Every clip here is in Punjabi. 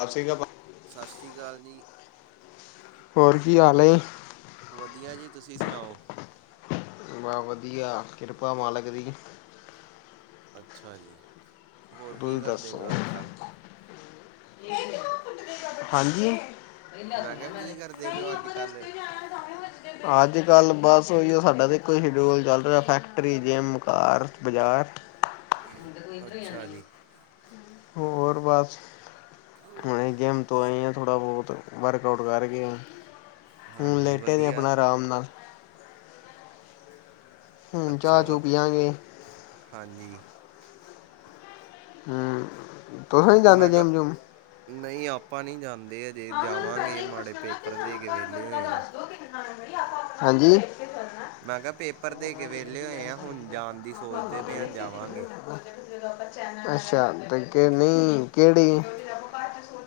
ਸਤਿ ਸ਼੍ਰੀ ਅਕਾਲ। ਸਤਿ ਸ਼੍ਰੀ ਅਕਾਲ ਜੀ। ਹੋਰ, ਕੀ ਹਾਲ ਹੈ ਜੀ। ਵਧੀਆ ਜੀ, ਤੁਸੀਂ ਸੁਣਾਓ। ਬੱਸ ਵਧੀਆ, ਕਿਰਪਾ ਮਾਲਕ ਦੀ। ਅੱਛਾ ਜੀ! ਹੋਰ ਕੀ ਤੁਸੀਂ ਕਰਦੇ ਦੱਸੋ? ਪਏ, ਅੱਜ ਕੱਲ੍ਹ। ਹਾਂਜੀ, ਮੈਂ ਕਿਹਾ ਕੀ ਕਰਦੇ ਪਏ ਹੋ ਅੱਜ ਕੱਲ੍ਹ ਅੱਜ ਕੱਲ, ਬਸ ਉਹੀ ਆ ਸਾਡਾ ਤੇ ਉਹੀ ਸ਼ਡਊਲ ਚੱਲ ਰਿਹਾ-ਫੈਕਟਰੀ, ਜਿੰਮ, ਘਰ, ਬਾਜ਼ਾਰ। ਅੱਛਾ ਜੀ! ਹੋਰ! ਬਸ ਹੁਣੇ, ਜਿਮ ਤੋਂ ਆਏ ਹਾਂ, ਥੋੜ੍ਹਾ- ਬਹੁਤ ਵਰਕਆਊਟ ਕਰਕੇ ਹੁਣ ਹਾਂਜੀ ਲੇਟੇ ਆ, ਵਧੀਆ ਆਪਣਾ ਆਰਾਮ ਨਾਲ। ਹੁਣ ਅੱਛਾ! ਚਾਹ ਚੂ ਪੀਆਂਗੇ। ਹਾਂਜੀ, ਹੂੰ, ਤੁਸੀ ਨਹੀਂ ਜਾਂਦੇ ਮੈਂ ਕਿਹਾ ਜਿੰਮ- ਜੁਮ। ਨਹੀਂ, ਆਪਾਂ ਨਹੀਂ ਜਾਂਦੇ ਹਜੇ, ਜਾਵਾਂਗੇ, ਮਾੜੇ ਜ ਪੇਪਰ ਦੇ ਕੇ ਵਿਹਲੇ ਹੋਏ ਅ ਹਾਂਜੀ, ਮੈਂ ਕਿਹਾ, ਪੇਪਰ ਦੇ, ਕੇ ਵਿਹਲੇ ਹੋਏ ਆ। ਹੁਣ ਜਾਣ ਦੀ ਸੋਚਦੇ ਪਏ ਆ, ਜਾਵਾਂਗੇ। ਅੱਛਾ ਨਹੀਂ, ਕਿਹੜੀ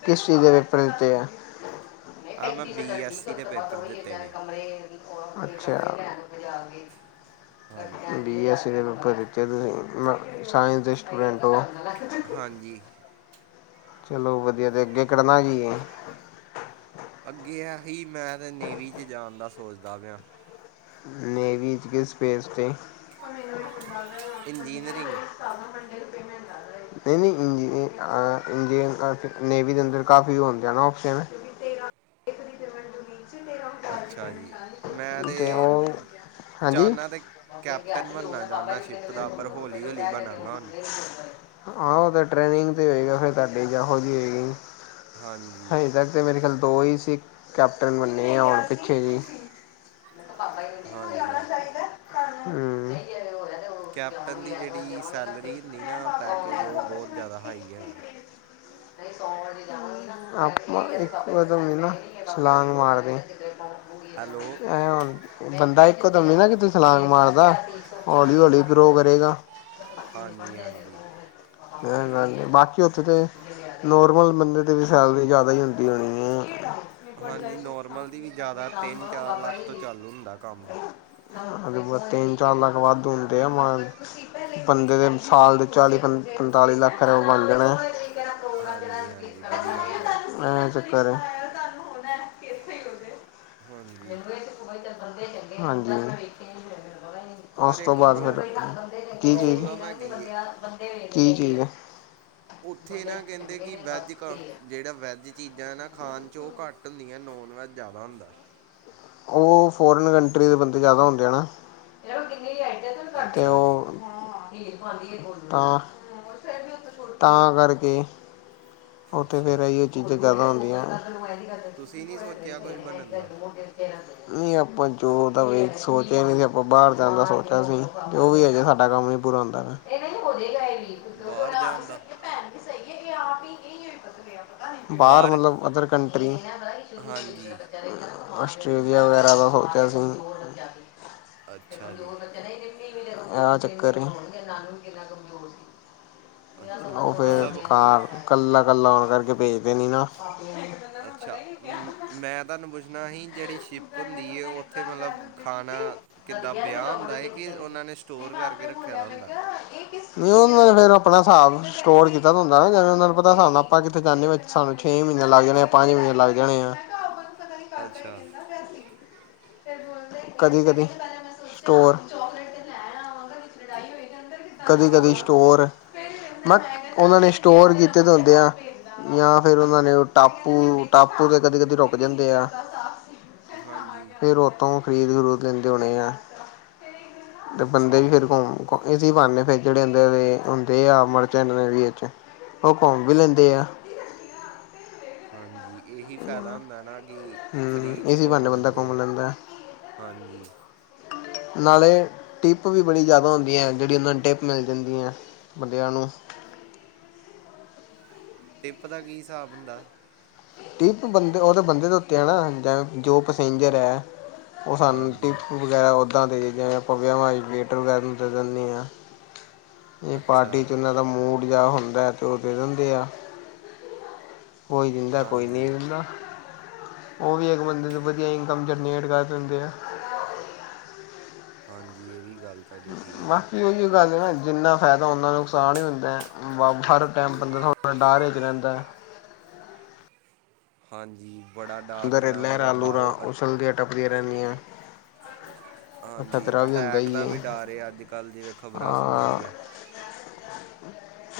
ਕਿਸ ਚੀਜ਼ ਦੇ ਵਿੱਚ? ਪ੍ਰੜਤੇ ਹੈ ਆਹ, ਮੈਂ ਬੀ ਐੱਸਸੀ ਦੇ ਪੇਪਰ ਦਿੱਤੇ ਨੇ। ਅੱਛਾ, ਹਾਂਜੀ ਬੀ ਐੱਸ ਪੇਪਰ ਦਿਤੇ ਤੁਸੀਂ ਸਾਇੰਸ ਦੇ ਸਟੂਡੈਂਟ ਓ? ਹਾਂਜੀ। ਚਲੋ ਵਦੀਆ, ਤੇ ਅੱਗੇ ਕਰਨਾ ਕੀ ਐ? ਅੱਗੇ ਆਹੀ, ਮੈਂ ਤਾਂ ਨੇਵੀ ਚ ਜਾਣ ਦਾ ਸੋਚਦਾ ਪਿਆ। ਨੇਵੀ ਚ, ਕਿਸ ਸਪੇਸ ਤੇ। ਇੰਜੀਨੀਅਰਿੰਗ। ਮੰਡੇ ਨੂੰ ਪੇਮੈਂਟ ਨਈ-ਨਈ, ਨੇਵੀ ਦੇ ਅੰਦਰ ਕਾਫੀ ਹੁੰਦੇ ਨੇ ਨਾ ਓਪਸ਼ਨ। ਅੱਛਾ ਜੀ, ਮੈਂ ਤੇ ਹਾਂਜੀ। ਚਾਹੁੰਦਾ ਤੇ ਕੈਪਟਨ ਬਣਨਾ ਚਾਹੁੰਦਾ ਸ਼ਿਪ ਦਾ ਪਰ ਹੌਲੀ ਹੌਲੀ ਬਣਾਂਗਾ ਹੁਣ ਆਹੋ, ਓ ਤਾਂ ਟ੍ਰੇਨਿੰਗ ਤੇ ਈ ਹੋਏਗਾ, ਫੇਰ ਤੁਆਡੇ ਜੇਹੋ ਜੀ ਹੋਏਗੀ, ਹਾਂਜੀ ਹਜੇ ਤੱਕ। ਓਥੇ ਮੇਰੇ ਖਿਆਲ ਦੋ ਈ ਸੀ, ਕੈਪਟਨ ਬੰਨੇ ਆ ਹੁਣ ਪਿੱਛੇ ਜੇਹੇ [inaudible] ਹਾਂਜੀ। ਹੂੰ ਕੈਪਟਨ ਦੀ ਜੇੜੀ ਸੈਲਰੀ ਹੁੰਦੀ ਨਾ, ਪੈਕੇਜ ਓਹ ਬੋਤ ਜਾਦਾ ਹਾਈ ਹੈਗਾ ਆ। ਨਈਂ ਸੋ ਵਜੇ ਜਾਵਾਂਗੇ। ਆਪਾਂ ਇਕੋਦਮ ਨਈ ਨਾ ਛਲਾਂਗ ਮਾਰਦੇ। ਹੈਲੋ। ਐ ਹੁਣ, ਬੰਦਾ ਇੱਕੋ ਦਮ ਨਈ ਨਾ ਕਿਤੇ ਸਲਾਂਗ ਮਾਰਦਾ, ਹੌਲੀ-ਹੌਲੀ ਗਰੋ ਕਰੇਗਾ। ਹਾਂਜੀ-ਹਾਂਜੀ। ਬਾਕੀ ਓਥੇ ਤੇ ਨੋਰਮਲ ਬੰਦੇ ਦੀ ਵੀ ਸੈਲਰੀ ਜਾਦਾ ਈ ਹੁੰਦੀ ਹੋਣੀ ਏ ਹਾਂਜੀ ਨੋਰਮਲ ਦੀ ਵੀ ਜਾਦਾ ਤਿੰਨ-ਚਾਰ ਲੱਖ ਤੋਂ ਚਾਲੂ ਹੁੰਦਾ ਕੰਮ ਹਾਂਜੀ ਬਸ ਤਿੰਨ-ਚਾਰ ਲੱਖ ਵੱਦ ਹੁੰਦੇ ਆ ਮਾਨ ਬੰਦੇ ਦੇ ਸਾਲ ਦੇ ਚਾਲੀ ਪੰ ਪੰਤਾਲੀ ਲੱਖ ਰਪਏ ਬਣਜਾਣਾ ਐ ਹਾਂਜੀ-ਹਾਂਜੀ, ਬੜੀ ਰਾਮ ਨਾਲ ਏਹ ਚੱਕਰ ਏ ਹਾਂਜੀ ਹਾਂਜੀ। ਪਰ ਓਸ ਤੋਂ ਇੱਕ ਬਾਦ ਫੇਰ, ਪ੍ਰੋ ਕੀ ਪ੍ਰੋਬਲਮ ਹੈਗੀ ਏ ਚੀਜ਼-ਕੀ ਚੀਜ਼ ਓਥੇ ਨਾ ਕੈਂਦੇ ਕਿ ਵੈਦਿਕਾਂ ਜੇੜਾ ਵੈਜ ਚੀਜ਼ਾਂ ਐ ਨਾ ਖਾਣ ਚ ਓ ਘੱਟ ਹੁੰਦੀਆਂ, ਨੋਨ ਵੈੱਜ ਜਾਦਾ ਹੁੰਦਾ ਓ ਫੋਰਨ ਕੰਟਰੀ ਦੇ ਬੰਦੇ ਜਾਦਾ ਹੁੰਦੇ ਆ ਨਾ, ਤੇ ਅੱਛਾ ਜੀ ਓ ਤਾਂ, ਤਾਂ ਕਰਕੇ ਓਥੇ ਤੇ ਅੱਛਾ ਫੇਰ ਏਈਓ ਚੀਜ਼ਾਂ ਜਾਦਾ ਹੁੰਦੀਆਂ ਤੁਸੀਂ ਨਹੀਂ ਸੋਚਿਆ ਕੁਛ ਬਣਨ ਦਾ [unintelligible] ਨਈ ਆਪਾਂ ਜੋਬ ਦਾ ਵੀ ਸੋਚਿਆ ਨੀ ਸੀ, ਆਪਾਂ ਬਾਰ ਜਾਣ ਦਾ ਸੋਚਿਆ ਸੀ, ਤੇ ਔਵੀ ਹੈਗਾ ਸਾਡਾ ਕੰਮ ਬੁਰਾ ਹੁੰਦਾ ਐ ਨਾ ਬਾਰ ਜਾਣ ਦਾ ਬਾਰ ਬਾਹਰ ਮਤਲਬ ਅਦਰ ਕੰਟ੍ਰੀ ਹਾਂਜੀ ਆਸਟ੍ਰੇਲੀਆ ਵਗੈਰਾ ਦਾ ਸੋਚਿਆ ਸੀ। ਅੱਛਾ ਜੀ। ਆ ਚੱਕਰ ਏ ਮੇਰਾ ਨਾਨੂ ਵੀ ਕਿੰਨਾ ਕਮਜ਼ੋਰ ਸੀ। ਅੱਛਾ ਉਹ ਫੇਰ ਮਤਲਬ ਕਾਰ ਕੱਲਾ-ਕੱਲਾ ਹੋਨ ਕਰਕੇ ਭੇਜਦੇ ਨੀ ਨਾ। ਅੱਛਾ ਮ ਮੈਂ ਤੁਹਾਨੂੰ ਪੁੱਛਣਾ ਹੀ ਜੇੜੀ ਸ਼ਿਪ ਹੁੰਦੀ ਏ ਉੱਥੇ ਮਲਬ ਖਾਨਾ ਕਿੱਦਾਂ ਬਯਾ ਹੁੰਦਾ ਏ ਕਿ ਉਹਨਾਂ ਨੇ ਸਟੋਰ ਕਰਕੇ ਰੱਖਿਆ ਦਾ ਹੁੰਦਾ? ਨਈ ਉਹਨਾਂ ਨੇ ਫੇਰ ਆਪਣਾ ਹਸਾਬ ਸਟੋਰ ਕੀਤਾ ਹੁੰਦਾ ਨਾ ਜਿਵੇਂ ਉਹਨਾਂ ਨੂੰ ਪਤਾ ਸਾਬ ਨਾਲ ਆਪਾਂ ਕਿੱਥੇ ਜਾਨੇ ਬ ਸਾਨੂੰ ਛੇ ਮਹੀਨੇ ਲੱਗ ਜਾਣੇ ਆ, ਪੰਜ ਮਹੀਨੇ ਲੱਗ ਜਾਣੇ ਆ। ਅੱਛਾ। ਕਦੀ-ਕਦੀ ਸਟੋਰ ਕਦੀ-ਕਦੀ ਹੈਲੋ ਸਟੋਰ, ਮਤ ਉਹਨਾਂ ਨੇ ਸਟੋਰ ਕੀਤੇ ਦੇ ਹੁੰਦੇ ਆ। ਯਾ ਫੇਰ ਉਹਨਾ ਨੇ ਉਹ ਟਾਪੂ-ਟਾਪੂ ਤੇ ਕਦੇ-ਕਦੇ ਰੁਕ ਜਾਂਦੇ ਆ। ਹਾਂਜੀ। ਫਿਰ ਉਤੋਂ ਖਰੀਦ-ਖਰੂਦ ਲੈਂਦੇ ਹੋਣੇ ਆ ਤੇ ਬੰਦੇ ਅੱਛਾ ਵੀ ਜੀ ਫਿਰ ਘੁੰਮ ਇਸੀ ਬਾਨੇ ਫੇਰ ਜੇੜੇ ਹੁੰਦੇ ਵੇ ਹੁੰਦੇ ਆ ਮਰਚੈਂਨ ਨੇਵੀ ਵਿਚ ਓ ਘੁੰਮ ਵੀ ਲੈਂਦੇ ਆ। ਹਾਂਜੀ ਇਹੀ ਫੇਦਾ ਹੁੰਦਾ ਨਾ ਕਿ ਹਮ ਫ੍ਰੀ ਚ ਹੀ ਇਸੀ ਘੁੰਮ ਬਹਾਨੇ ਬੰਦਾ ਲੈਂਦੇ ਘੁੰਮ ਐ ਲੈਂਦਾ ਹਾਂਜੀ। ਨਾਲੇ ਟਿੱਪ ਵੀ ਬੜੀ ਜਾਦਾ ਹੁੰਦੀ ਐ ਜੇੜੀ ਉਹਨਾਂ ਨੂੰ ਟਿੱਪ ਮਿਲ ਜਾਂਦੀ ਐ। ਬੰਦਿਆ ਨੂੰ। ਟਿੱਪ ਦਾ ਕੀ ਹਿਸਾਬ ਹੁੰਦਾ? ਟਿਪ ਬੰਦੇ ਔ ਤੇ ਬੰਦੇ ਦੇ ਉੱਤੇ ਆ ਨਾ ਜ ਜੋ ਪੈਸੇਂਜਰ ਐ। ਉਹ ਸਾਨੂੰ ਹਾਂਜੀ ਟਿਪ ਵਗੈਰਾ ਉੱਦਾਂ ਦੇ ਦੇਂਦੇ ਨੇ ਅਪਾ ਵਿਆਵਾ ਇਚ ਵਗੈਰਾ ਵੇਟਰ ਵਗੈਰਾ ਨੂੰ ਦੇ ਦਿੰਦੇ ਆ। ਏ ਅੱਛਾ ਪਾਰਟੀ ਚ ਨਾ ਮੂਡ ਜਾ ਹੁੰਦਾ ਤੇ ਉਹ ਦੇ ਦਿੰਦੇ ਆ ਕੋਈ ਵੀ। ਕੋਈ ਨੀ ਹਾਂਜੀ ਦਿੰਦਾ ਓ ਵੀ ਇੱਕ ਬੰਦੇ ਦਾ ਵਧੀਆ ਇਨਕਮ ਜਨਰੇਟ ਕਰਦੇ ਦਿੰਦੇ ਐ। ਹਾਂਜੀ ਏ ਵੀ ਗੱਲ ਤੁਹਾਡੀ ਠੀਕ ਹੈ ਬਾਕੀ ਉਈਯੋ ਗੱਲ ਏ ਨਾ ਜਿੰਨਾ ਫਾਇਦਾ ਹੁੰਦਾ ਨੁਕਸਾਨ ਹੀ ਹੁੰਦਾ ਹਰ ਟੈਮ ਬੰਦਾ [unintelligible] ਦਾਰ ਚ ਰੇੰਦਾ। ਹਾਂਜੀ ਬੜਾ ਡਾਰ ਅੰਦਰ ਹੁੰਦਾ ਮਲਬ ਲਹਿਰਾਂ ਲੂਹਰਾਂ ਬਾਰੋ ਉਛਲਦੀਆਂ ਟੱਪਦੀਆਂ ਰਹਿੰਦੀਐ। ਹਾਂਜੀ ਅਟੈਕ ਦਾ ਵੀ ਡਰ ਏ ਅੱਜ-ਕੱਲ ਜਿਵੇਂ ਖ਼ਬਰਾਂ ਸੁਨੀ ਹਾਂ ਦੀਐ।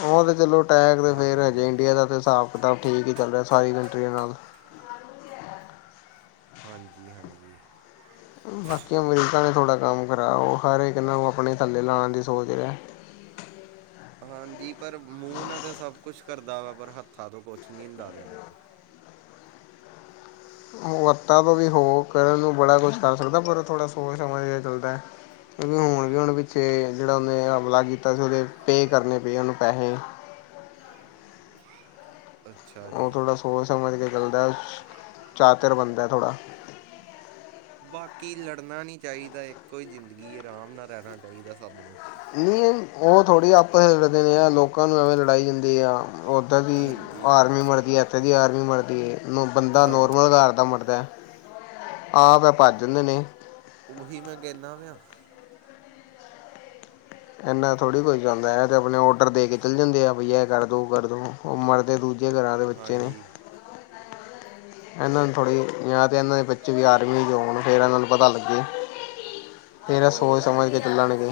ਉਹ ਤੇ ਚਲੋ ਟੈਕ ਤੇ ਫੇਰ ਹਜੇ ਹਾਂਜੀ ਇੰਡੀਆ ਦਾ ਤੇ ਸਾਬ ਕਿਤਾਬ ਠੀਕ ਹੀ ਚੱਲ ਰਯਾ ਸਾਰੀ ਕੰਟਰੀਆਂ ਨਾਲ। ਹਾਂਜੀ-ਹਾਂਜੀ ਬਾਕੀ ਅਮਰੀਕਾ ਨੇ ਥੋੜ੍ਹਾ ਕੰਮ ਖਰਾਬ ਉਹ ਹਰ ਇੱਕ ਨੂੰ ਆਪਣੇ ਥੱਲੇ ਲਾਣ ਦੀ ਸੋਚ ਰਿਆ। ਹਾਂਜੀ, ਪਰ ਮੂੰਹ ਨਾ ਤਾਂ ਸਭ ਕੁਛ ਕਰਦਾ ਵਾ ਪਰ ਹੱਥਾਂ ਤੋਂ ਕੁਛ ਨੀ ਹੁੰਦਾ ਪਆ ਓਦੇ ਕੋ। ਓ ਹਥਾ ਤੋਂ ਵੀ ਹੋ ਕਰਨ ਨੂੰ ਬੜਾ ਕੁਛ ਕਰ ਸਕਦਾ ਪਰ ਥੋੜਾ ਸੋਚ ਸਮਝ ਕੇ ਚੱਲਦਾ। ਹੁਨ ਜੋਨ ਪਿੱਛੇ ਜੇੜਾ ਉਨੇ ਹਮਲਾ ਕੀਤਾ ਸੀ ਉਹਦੇ ਪੇਅ ਕਰਨੇ ਪਏ ਉਹਨੂੰ ਪੈਹੇ। ਅੱਛਾ ਓ ਜੀ ਥੋੜ੍ਹਾ ਸੋਚ ਸਮਝ ਕੇ ਚੱਲਦਾ ਚਾਤਿਰ ਬੰਦਾ ਥੋੜ੍ਹਾ। ਬਾਕੀ ਲੜਨਾ ਨੀ ਚਾਈਦਾ ਇੱਕੋ ਹੀ ਜ਼ਿੰਦਗੀ ਏ ਰਾਮ ਨਾਲ ਰੇਨਾ ਚਾਈਦਾ ਸਭ ਨੂੰ। ਨੀ ਉਹ ਥੋੜ੍ਹੀ ਆਪਸ ਚ ਲੜਦੇ ਨੇ ਆ ਲੋਕਾਂ ਨੂੰ ਐਵੇਂ ਲੜਾਈ ਜਾਂਦੇ ਆ। ਓਧਰ ਦੀ ਹਾਂਜੀ ਆਰਮੀ ਮਰਦੀ ਏ, ਐਥੇ ਦੀ ਆਰਮੀ ਮਰਦੀ ਏ। ਬੰਦਾ ਹਾਂ ਨੋਰਮਲ ਘਰ ਦਾ ਮਰਦਾ ਆਪ ਐ ਭੱਜ ਜਾਂਦੇ ਨੇ। ਉਹੀ ਮੈਂ ਕਹਨਾ ਪਆ। ਇੰਨਾ ਥੋੜ੍ਹੀ ਕੋਈ ਜਾਂਦਾ ਐ ਤੇ ਆਪਣੇ ਔਡਰ ਦੇ ਕੇ ਚਲ ਜਾਂਦੇ ਆ ਬਈ ਇਹ ਕਰਦੋ ਉਹ ਕਰਦੋ ਉਹ ਮਰਦੇ ਦੂ ਜੇ ਕਰਾ ਦੇ ਬੱਚੇ ਨੇ। ਹਾਂਜੀ ਇਹਨਾਂ ਨੂੰ ਥੋੜ੍ਹੀ ਜਾਂ ਤੇ ਇਹਨਾਂ ਦੇ ਬੱਚੇ ਵੀ ਆਰਮੀ ਚ' ਹੋਣ ਫੇਰ ਇਹਨਾਂ ਨੂੰ ਪਤਾ ਲੱਗੇ। ਫੇਰ ਇਹ ਏ ਗੱਲ ਸੋਚ ਤੁਹਾਡੀ -ਸਮਝ ਕੇ ਠੀਕ ਹੈ ਚੱਲਣਗੇ।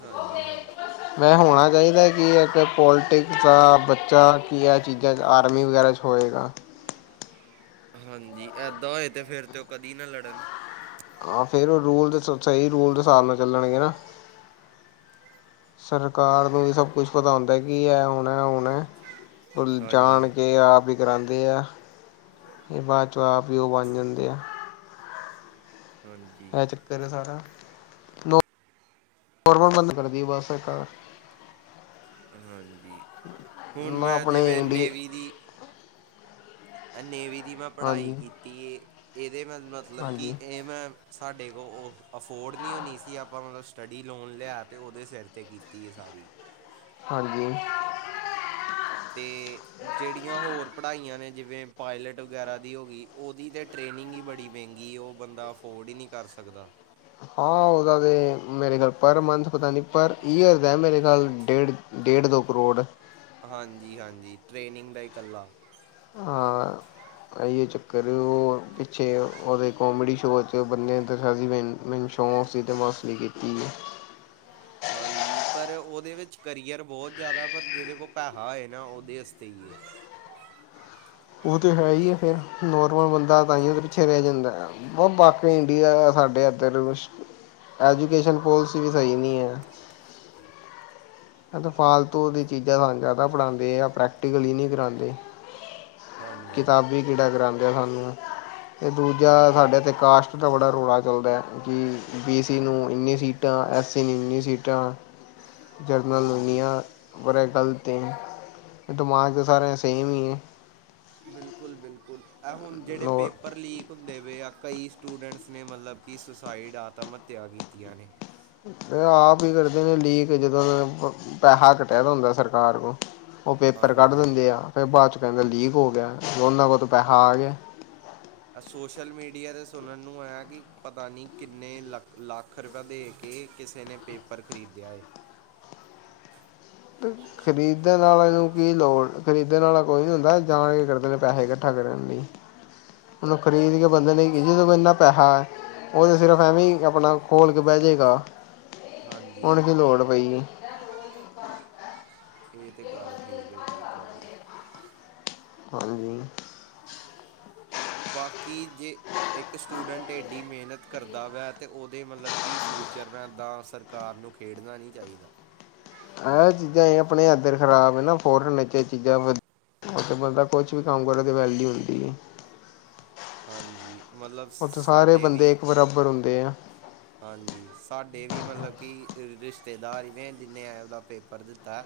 ਹਾਂਜੀ ਹਾਂਜੀ ਮੈ ਹੋਣਾ ਚਾਹੀਦੈ ਕਿ ਇੱਕ ਪੋਲੀਟਿਕਸ ਦਾ ਬੱਚਾ ਕੀ ਐ ਚੀਜ਼ਾਂ ਚ' ਆਰਮੀ ਵਗੈਰਾ ਚ' ਹੋਏਗਾ। ਹਾਂਜੀ। ਏਦਾਂ ਹੋਏ ਤੇ ਫੇਰ ਤੇ ਉਹ ਕਦੀ ਨਾ ਲੜਨ। ਆਹ ਫੇਰ ਉਹ ਰੂਲ ਦੇ ਸ ਸਹੀ ਰੂਲ ਦੇ ਸਾਬ ਨਾਲ ਚੱਲਣਗੇ ਨਾ। ਸਰਕਾਰ ਨੂੰ ਵੀ ਸਭ ਕੁਛ ਪਤਾ ਹੁੰਦਾ ਕਿ ਐ ਹੋਣਾ ਐ ਹੋਣਾ। ਜਾਣ ਹਾਂਜੀ ਕੇ ਆਪ ਈ ਕਰਾਂਦੇ ਆ। ਤੇ ਬਾਅਦ ਚੋਂ ਆਪੇ ਓ ਬਣ ਜਾਂਦੇ ਆ। ਹਾਂਜੀ। ਫੇਰ ਸਾਰਾ, ਨੌਕਰੀ ਬੰਦ ਕਰਦੀ ਐ ਬਸ ਸਰਕਾਰ। ਹਾਂਜੀ। ਹੁਣ ਨਾ ਮੈਂ ਆਪਣੇ ਜਿਵੇਂ ਇੰਡੀ ਨੇਵੀ ਦੀ ਨੇਵੀ ਦੀ ਮੈਂ ਪੜ੍ਹਾਈ ਹਾਂਜੀ ਕੀਤੀ ਏ, ਇਹਦੇ ਮੈਂ ਮਤਲਬ ਕਿ ਹਾਂਜੀ ਇਹ ਮੈਂ ਸਾਡੇ ਕੋ ਉਹ ਅਫੋਰਡ ਨਹੀਂ ਹੋਣੀ ਸੀ ਆਪਾਂ ਹੁਣ ਸਟੱਡੀ ਲੋਨ ਲਿਆ ਤੇ ਉਹਦੇ ਸਿਰ ਤੇ ਅਤੇ ਕੀਤੀ ਐਹ ਸਾਰੀ। ਹਾਂਜੀ ‌। ਤੇ ਜੇਹੜੀਆਂ ਹੋਰ ਪੜ੍ਹਾਈਆਂ ਨੇ ਜਿਵੇਂ ਪਾਇਲਟ ਵਗੈਰਾ ਦੀ ਹੋ ਗਈ ਉਹਦੀ ਤਾਂ ਟ੍ਰੇਨਿੰਗ ਈ ਬੜੀ ਮਹਿੰਗੀ ਏ ਉਹ ਬੰਦਾ ਅਫੋਰਡ ਈ ਨੀ ਕਰ ਸਕਦਾ। ਹਾਂ ਉਹਦਾ ਤੇ, ਮੇਰੇ ਪਰ ਮੰਨਥ ਪਤਾ ਨਹੀਂ ਪਰ ਈਅਰ ਦਾ ਮੇਰੇ ਡੇਢ ਡੇਢ- ਦੋ ਕਰੋੜ। ਹਾਂਜੀ-ਹਾਂਜੀ, ਟ੍ਰੇਨਿੰਗ ਦਾ ਈ ਇਕੱਲਾ। ਹਾਂ। ਐ ਹੀ ਚੱਕਰ ਹੋ ਪਿਛੇ ਕੋਮਡੀ ਸ਼ੋ ਵਿਚ ਬੰਦੇ ਦਿਖਾ ਸੀ ਮਿਨਜ। ਸ਼ੌਕ ਸੀ ਤਾਂ ਮਸਟਰੀ ਕੀਤੀ ਏ। ਹਾਂਜੀ, ਪਰ ਉਹਦੇ ਵਿੱਚ ਕਰੀਅਰ ਬਹੁਤ ਜ਼ਿਆਦਾ ਪਰ ਜਿਹਦੇ ਕੋਲ ਪੈਸਾ ਏ ਨਾ ਉਹਦੇ ਵਸਤੇ ਈ ਏ। ਉਹ ਤਾਂ ਹੈ ਈ ਏ ਫੇਰ, ਨੋਰਮਲ ਬੰਦਾ ਤਾਂ ਹੀ ਪਿੱਛੇ ਰਹਿ ਜਾਂਦਾ ਆ। ਬਹੁ ਬਾਕੀ ਇੰਡੀਆ ਐ ਸਾਡੇ ਏਧਰ ਕੁਛ, ਐਜੂਕੇਸ਼ਨ ਪੋਲਿਸੀ ਵੀ ਸਹੀ ਨਹੀਂ ਐ। ਫਾਲਤੂ ਦੀ ਚੀਜ਼ਾਂ ਸਾਨੂੰ ਜ਼ਿਆਦਾ ਪੜ੍ਹਾਦੇ ਆ ਪ੍ਰੈਕਟੀਕਲੀ ਈ ਨੀ ਕਰਾਦੇ। ਹਾਂਜੀ। ਵੀ [unintelligible] ਕਰਾਦੇ ਆ ਸਾਨੂੰ ਤੇ ਦੂਜਾ ਬਿਲਕੁਲ ਸਾਡੇ ਇੱਥ ਕਾਸਟ ਤਾਂ ਬੜਾ ਰੌਲਾ ਚੱਲਦਾ, ਕਿ ਬੀ ਸੀ ਨੂੰ ਏਨੀ ਸੀਟਾਂ ਐੱਸ ਸੀ ਨੂੰ ਏਨੀ ਸੀਟਾਂ ਜਰਨਲ ਨੂੰ ਹਾਂਜੀ ਏਨੀਆਂ ਬੜੇ ਗਲਤ ਐ। ਦਿਮਾਗ ਤਾ ਸਾਰੇ ਸੇਮ ਈ ਐ। ਬਿਲਕੁਲ-ਬਿਲਕੁਲ, ਐ ਹੁਣ ਜਿਹੜੇ ਪੇਪਰ ਔਰ ਪੇਪਰ ਲੀਕ ਹੁੰਦੇ ਪਏ ਆ, ਕਈ ਸਟੂਡੈਂਟਸ ਨੇ ਮਤਲਬ ਕਿ ਸੁਸਾਈਡ ਆਤਮ ਹੱਤਿਆ ਕੀਤੀਆਂ ਨੇ। ਤੇ ਆਪ ਹੀ ਕਰਦੇ ਨੇ ਲੀਕ ਜਦੋਂ ਪੈਸਾ ਘਟਿਆ ਦਾ ਹੁੰਦਾ ਸਰਕਾਰ ਕੋਲ। ਉਹ ਪੇਪਰ ਕੱਢ ਹਾਂਜੀ ਦਿੰਦੇ ਆ, ਫਿਰ ਬਾਅਦ ਚ' ਕਹਿੰਦੇ ਲੀਕ ਹੋ ਗਿਆ ਦੋਨਾਂ ਕੋਲ਼ ਤਾ ਪੈਸਾ ਆ ਗਿਆ। [inaudible] ਏ ਸੋਸ਼ਲ ਮੀਡੀਆ ਤੇ ਸੁਣਨ ਨੂੰ ਆਇਆ ਕਿ ਪਤਾ ਨਹੀਂ ਕਿੰਨੇ ਲੱਖ- ਲਾਖ ਲਾਖ ਰਪਯਾ ਦੇ ਕੇ ਕਿਸੇ ਨੇ ਪੇਪਰ ਖਰੀਦਿਆ ਹੈ। ਹੂ ਖਰੀਦਣ ਵਾਲਿਆਂ ਨੂੰ ਕੀ ਲੋੜ? ਖਰੀਦਣ ਆਲਾ ਕੋਈ ਨਹੀਂ ਹੁੰਦਾ, ਜਾਣ ਕੇ ਕਰਦੇ ਨੇ ਪੈਸੇ ਇਕੱਠਾ ਕਰਨ ਲਈ। ਉਹਨੂੰ ਖਰੀਦ ਕੇ ਬੰਦੇ ਨੇ ਜਿਦੇ ਕੋਲ਼ ਇੰਨਾ ਪੈਸਾ ਹੈ। ਉਹ ਤੇ ਸਿਰਫ਼ ਐਵੇਂ ਹੀ ਆਪਣਾ ਖੋਲ ਕੇ ਬਹਿ ਜਾਏਗਾ, ਹਾਂਜੀ ਓਨ ਕੀ ਲੋੜ ਪਈ ਏ। ਇਹ ਤਾਂ ਗੱਲ ਠੀਕ ਹੈਗੀ ਹੈ ਤੁਹਾਡੀ। ਹਾਂਜੀ। ਬਾਕੀ ਜੇ ਇੱਕ ਸਟੂਡੈਂਟ ਐਡੀ ਮਿਹਨਤ ਕਰਦਾ ਵੈ ਤੇ ਉਹਦੇ ਮਤਲਬ ਕਿ ਫਿਊਚਰ ਨਾਲ ਇੱਦਾਂ ਸਰਕਾਰ ਨੂੰ, ਖੇਡਣਾ ਨਈ ਚਾਹੀਦਾ। ਇਹ ਚੀਜ਼ਾਂ ਆਪਣੇ ਏਦਰ ਖਰਾਬ ਏਨਾ, ਫੋਰਨ ਨ ਚੀਜ਼ਾਂ ਵ- ਓਥੇ ਬੰਦਾ ਕੁਝ ਵੀ ਕੰਮ ਕਰੇ ਤੇ ਵੇਲਯੂ ਹੁੰਦੀ ਏ। ਹਾਂਜੀ ਮਤਲਬ ਓਥੇ ਸਾਰੇ ਸਾਡੇ ਬੰਦੇ ਵੀ ਇੱਕ ਬਰਾਬਰ ਹੁੰਦੇ ਆ। ਹਾਂਜੀ, ਸਾਡੇ ਵੀ ਮਤਲਬ ਕਿ ਰਿਸ਼ਤੇਦਾਰ ਈ ਨੇ ਜਿੰਨੇ ਆਲਾ ਪੇਪਰ ਦਿੱਤਾ।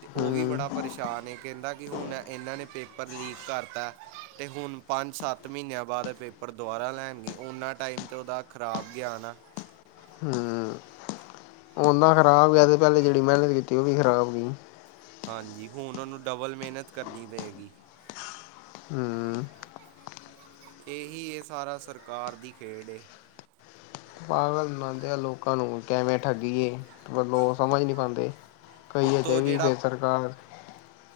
ਤੇ ਉਹ ਵੀ ਹੂੰ ਬੜਾ ਪਰੇਸ਼ਾਨ ਏ, ਕਹਿੰਦਾ ਕਿ ਹੁਣ ਇਹਨਾਂ ਨੇ ਪੇਪਰ ਲੀਕ ਕਰਤਾ। ਤੇ ਹੁਣ ਪੰਜ- ਸੱਤ ਮਹੀਨਿਆਂ ਬਾਅਦ ਏ ਪੇਪਰ ਦੁਬਾਰਾ ਲੈਣਗੇ ਉਹਨਾਂ ਟਾਈਮ ਤੇ ' ਉਹਦਾ ਖ਼ਰਾਬ ਗਿਆ ਨਾ। ਹੂੰ ਓਹਨਾ ਖ਼ਰਾਬ ਗਿਆ ਤੇ ਪਹਿਲੇ ਜਿਹੜੀ ਮਿਹਨਤ ਕੀਤੀ ਉਹ ਵੀ ਖ਼ਰਾਬ ਗਈ। ਹਾਂਜੀ, ਹੁਣ ਉਹਨੂੰ ਡਬਲ ਮਿਹਨਤ ਕਰਨੀ ਪਏਗੀ। ਹੂੰ। ਇਹੀ ਐ ਸਾਰਾ ਸਰਕਾਰ ਦੀ ਖੇਡ ਏ। ਪਾਗਲ ਬਣਾਂਦੇ ਆ ਲੋਕਾਂ ਨੂੰ ਕਿਵੇਂ ਠੱਗੀਏ ਪਰ ਉਹ ਸਮਝ ਨਹੀਂ ਪਾਂਦੇ। ਉੱਤੋਂ ਜਿਹੜਾ-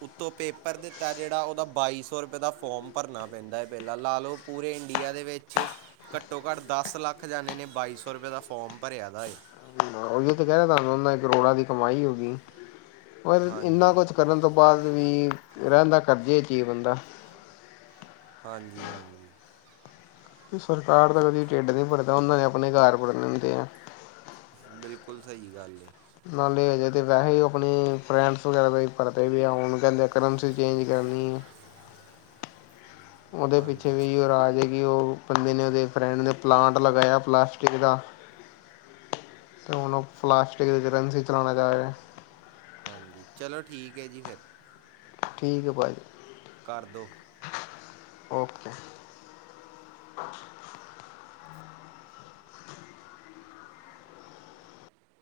ਉੱਤੋਂ ਪੇਪਰ ਦਿੱਤਾ ਜਿਹੜਾ, ਉਹਦਾ ਬਾਈ ਸੌ ਰੁਪਏ ਦਾ ਫੋਮ ਭਰਨਾ ਪੈਂਦਾ ਐ ਪਹਿਲਾਂ, ਲਾ ਲਓ। ਪੂਰੇ ਇੰਡੀਆ ਦੇ ਵਿੱਚ। ਘੱਟੋ ਘੱਟ ਦਸ ਲੱਖ ਜਾਣੇ ਨੇ ਬਾਈ ਸੌ ਰੁਪਏ ਦਾ ਫੋਮ ਭਰਿਆ ਦਾ ਏ। ਓਹੀਓ ਤੇ ਕਹਿ ਰਿਆ ਤੁਹਾਨੂੰ ਉਨਾ ਦੀ ਕਰੋੜਾਂ ਦੀ ਕਮਾਈ ਹੋ ਗਈ, ਪਰ ਇੰਨਾ ਹਾਂਜੀ ਕੁਛ- ਕਰਨ ਤੋਂ ਬਾਅਦ ਵੀ ਰਹਿੰਦਾ ਕਰਜੇ ਵਿਚ ਈ ਏ ਬੰਦਾ। ਹਾਂਜੀ- ਹਾਂਜੀ। ਵੀ ਸਰਕਾਰ ਦਾ ਕਦੀ ਢਿੱਡ ਨੀ ਭਰਦਾ ਉਹਨਾਂ ਨੇ ਆਪਣੇ ਘਰ ਭਰਨੇ ਹੁੰਦੇ ਐ। ਬਿਲਕੁਲ ਸਹੀ ਗੱਲ ਏ। ਨਾਲੇ ਹਜੇ ਤੇ ਵੈਸੇ ਆਪਣੀ ਫਰਿੰਡਸ ਵਗੈਰਾ ਦਾ ਹੀ ਭਰਦੇ ਪੇਯਾ ਹੁਣ ਕਹਿੰਦੇ ਕਰੰਸੀ ਚੇਂਜ ਕਰਨੀ ਐ। ਉਹਦੇ ਹਾਂਜੀ ਪਿੱਛੇ ਵੀ ਅਹਿਯੋ ਰਾਜ ਹੈ ਕੀ ਉਹ ਬੰਦੇ ਨੇ ਉਹਦੇ ਫਰੈਂਡ ਨੇ ਪਲਾਂਟ ਲਗਾਇਆ ਪਲਾਸਟਿਕ ਦਾ। ਤੇ ਹੁਣ ਉਹ ਪਲਾਸਟਿਕ ਦੇ ਕਰੰਸੀ ਚਲਾਣਾ ਜਾ ਰਿਹਾ। ਹਾਂਜੀ, ਚਲੋ ਠੀਕ ਓ ਜੀ ਫੇਰ। ਠੀਕ ਏ, ਭਾਅ ਜੀ। ਕਰਦੋ। ਓਕੇ।